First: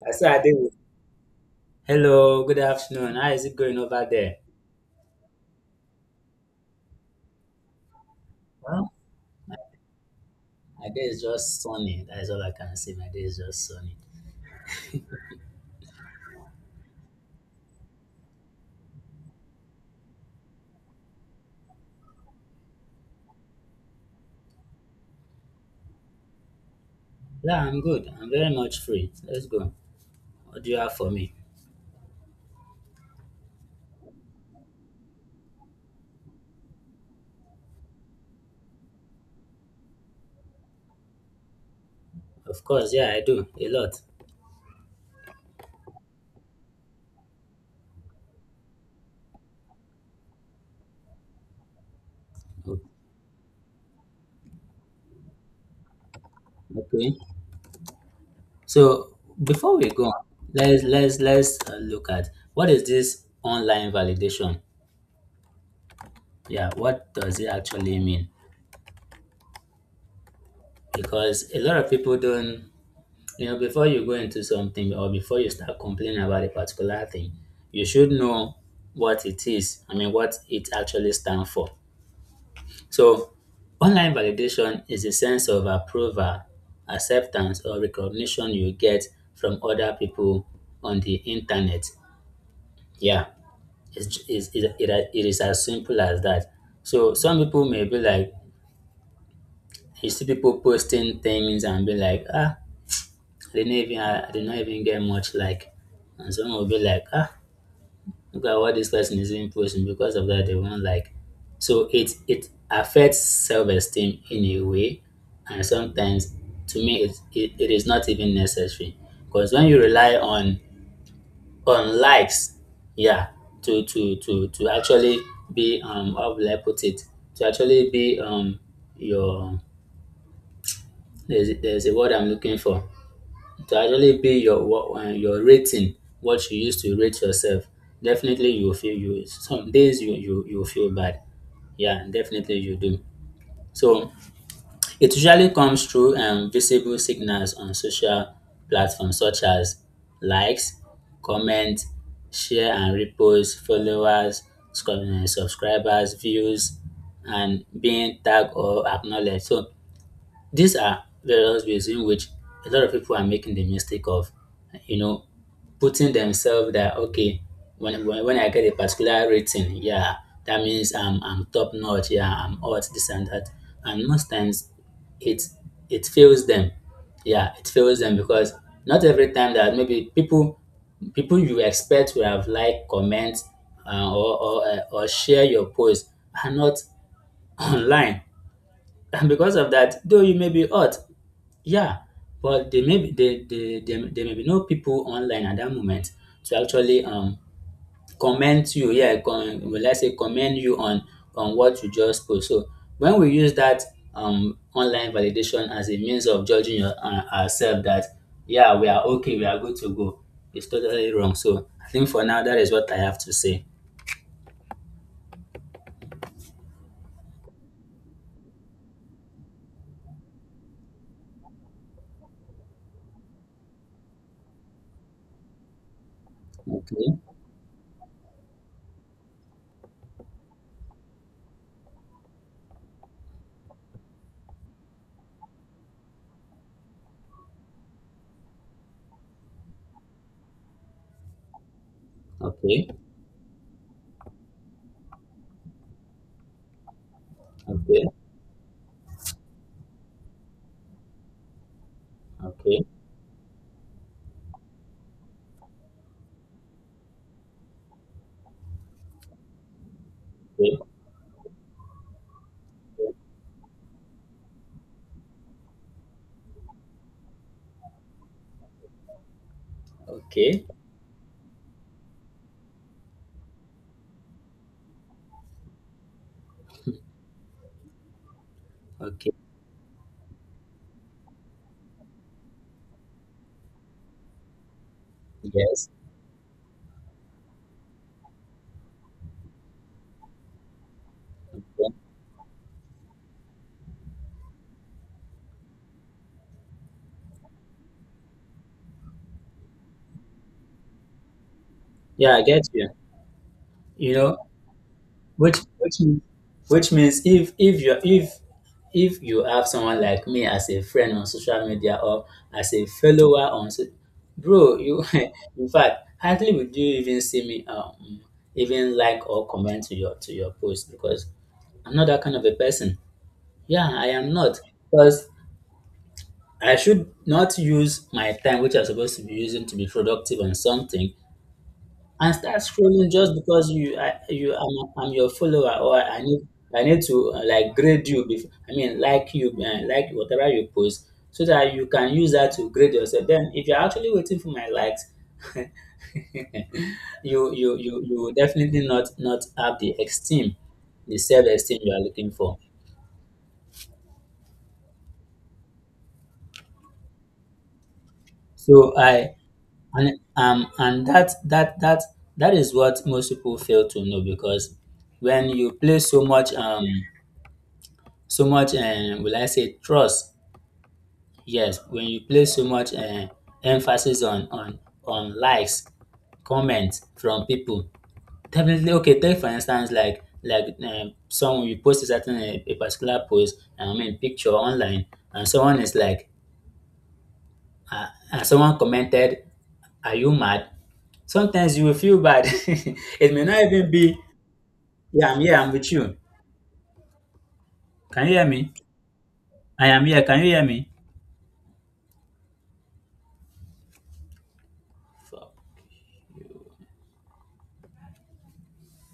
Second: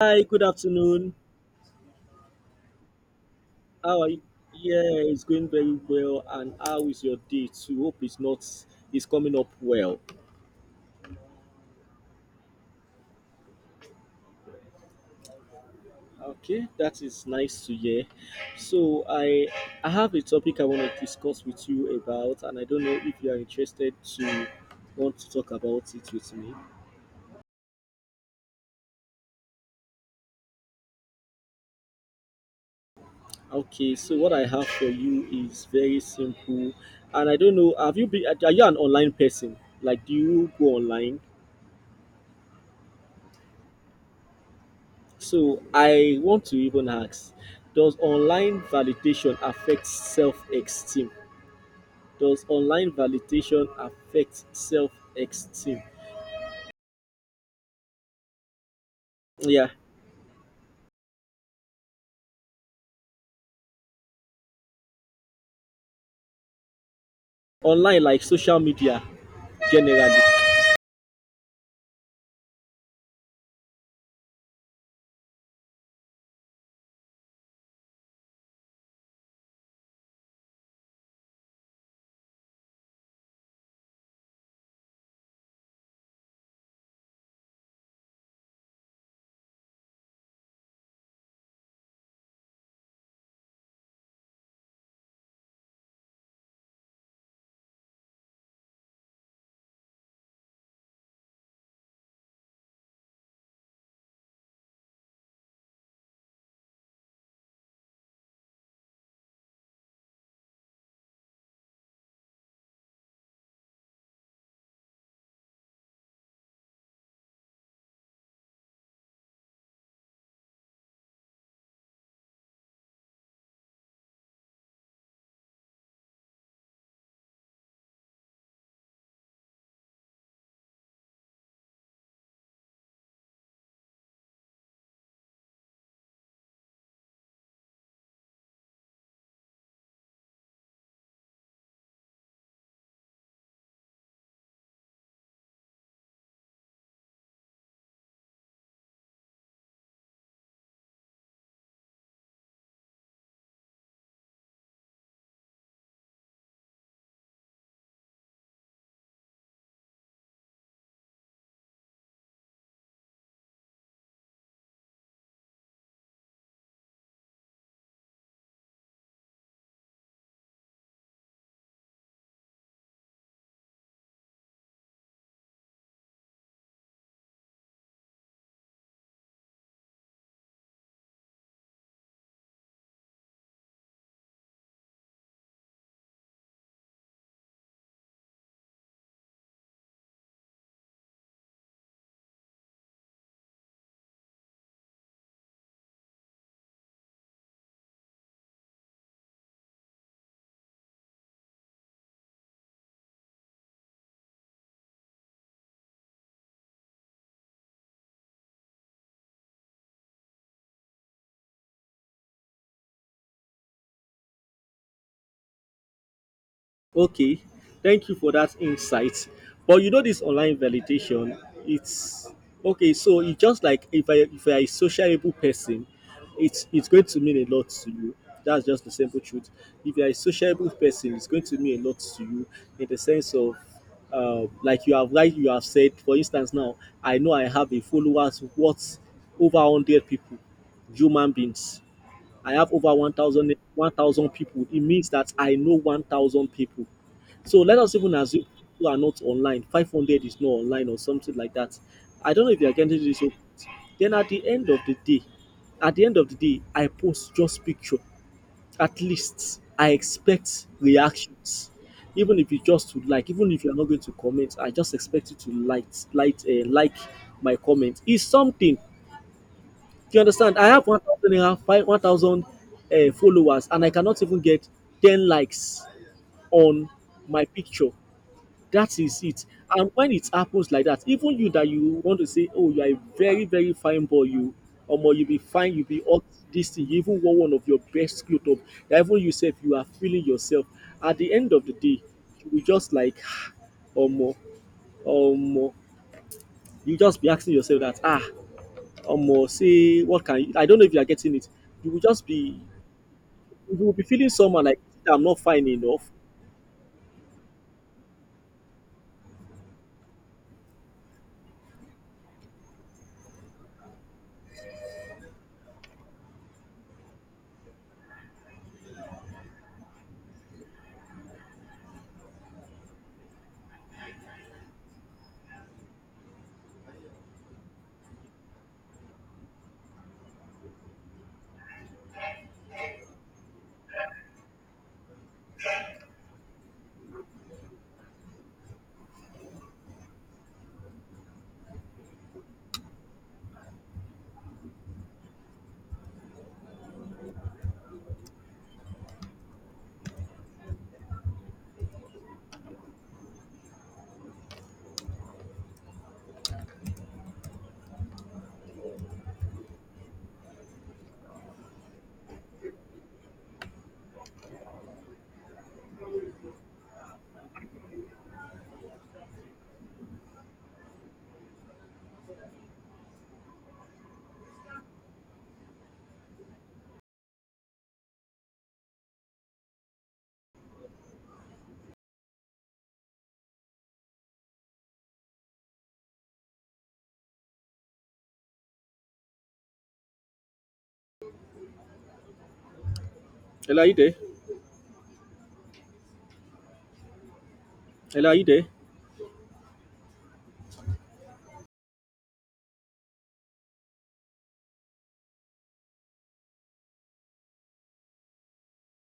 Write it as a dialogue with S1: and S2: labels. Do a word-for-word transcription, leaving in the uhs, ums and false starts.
S1: I
S2: Hi,
S1: said I
S2: good
S1: did.
S2: afternoon.
S1: Hello, good afternoon. How is it going
S2: How
S1: over
S2: are you?
S1: there?
S2: Yeah, it's going very well. And how is your day too? Hope it's not
S1: Well,
S2: it's coming up well.
S1: my day is just sunny. That is all I can say. My day is just sunny.
S2: Okay, that is nice to hear. So I I have a topic I want to discuss with you about, and I don't know if you are interested to want to talk about it with me.
S1: Yeah, I'm good. I'm very much free. Let's go. What do you have for me?
S2: Okay, so what I have for you is very simple, and I don't know. Have you been? Are you an online person? Like, do you go online?
S1: Of course, yeah, I do a lot.
S2: So I want to even ask, does online validation affect self-esteem? Does
S1: O-
S2: online validation affect self-esteem?
S1: Okay. So
S2: Yeah,
S1: before we go on, let's let's let's uh, look at, what is this online validation? Yeah, what does it actually
S2: online like
S1: mean?
S2: social media generally.
S1: Because a lot of people don't, You know, before you go into something or before you start complaining about a particular thing, you should know what it is. I mean, what it actually stands for. So, online validation is a sense of approval, acceptance, or recognition you get from other people on the internet. Yeah, it's, it's, it, it, it is as simple as that. So, some people may be like, you see people posting things and be like, ah, they didn't even, I did not even get much like. And some will be like, ah, look at what this person is even posting. Because of that, they won't like. So it it affects self esteem in a way, and sometimes to me it, it, it is not even necessary. Because when you rely on on likes, yeah, to to to to actually be um how will I put it? To actually be um your, there's there's a word I'm looking for. To actually be your wa- um your rating, what you used to rate yourself, definitely you will feel you, some days you you you will feel bad. Yeah, definitely you do. So it usually comes through um, visible signals on social platforms such as likes, comments, share and reposts, followers, sc- um, subscribers, views, and being tagged or acknowledged. So these are various ways in which a lot of people are making the mistake of, you know, putting themselves that okay, when when, when I get a particular rating, yeah, that means I'm I'm top notch, yeah, I'm hot, this and that. And most times it it fails them. Yeah, it fails them because not every time that maybe people people you expect will have like, comment, uh, or or, uh, or share your post are not online, and because of that, though you may be hot, yeah, but there may be there, there, there, there may be no people online at that moment to actually um comment you. Yeah, con, well, let's say commend you on on what you just post. So when we use that um online validation as a means of judging your, uh, ourselves, that yeah we are okay, we are good to go, it's totally wrong. So I think for now that is what I have to say.
S2: Okay, thank you for that insight. But you know this online validation, it's okay. So it's just like if I if I a sociable person, it's it's going
S1: Okay,
S2: to mean a lot to you. That's just the simple truth. If you're a sociable person, it's going to mean a lot to you in the sense of uh, like you have like you have said. For instance, now I know I have a followers what over hundred people, human beings. I have
S1: okay,
S2: over one thousand one thousand people. It means that I know one thousand people, so let us
S1: okay,
S2: even assume who are not online, five hundred is not online or something like that. I don't know if you are
S1: okay,
S2: getting this. So, then at the end of the day, at the end of the day, I post just picture. At least I expect
S1: okay,
S2: reactions. Even if you just to like, even if you are not going to comment, I just expect you to like, like, uh, like my comment. It's something. Do you understand?
S1: okay,
S2: I have 1,000 1,000 uh, followers and I cannot even get ten likes on my picture, that is
S1: okay.
S2: it. And when it happens like that, even you that you want to say, oh, you are a very, very fine boy, you, omo, you be fine, you
S1: Yes.
S2: be hot, this thing, you even wore one of your best clothes up, that even you sef, you are feeling yourself. At the end of the day, you will just like, ah, omo, omo, you just be asking yourself that, ah, omo, say, what can you, I don't know if you are getting it. You will just
S1: Yeah, I
S2: be,
S1: get you.
S2: you will be
S1: You
S2: feeling
S1: know,
S2: somehow like, I'm not
S1: which
S2: fine
S1: which
S2: enough.
S1: means, which means if if you if if you have someone like me as a friend on social media or as a follower on so- bro, you in fact, hardly would you even see me um even like or comment to your to your post, because I'm not that kind of a person. Yeah, I am not, because I should not use my time, which I'm supposed to be using to be productive on something, and start scrolling just because you I, you I'm, I'm your follower, or I need I need to uh, like, grade you before, I mean like you, uh, like whatever you post so that you can use that to grade yourself. Then if you're actually waiting for my likes, you you you you will definitely not not have the esteem, the self esteem you are looking for. So I, and um and that that that that is what most people fail to know, because when you play so much um so much, um, will I say trust. Yes, when you place so much, um, emphasis on on on likes, comments from people, definitely okay. Take for instance, like, like um, someone, you post a certain, a, a particular post, I mean picture online, and someone is like, and someone commented, "Are you mad?" Sometimes you will feel bad. It may not
S2: Ella, are
S1: even
S2: you there?
S1: be, "Yeah, I'm here. I'm with you. Can
S2: Ella,
S1: you
S2: are
S1: hear
S2: you there?
S1: me? I am here. Can you hear me?"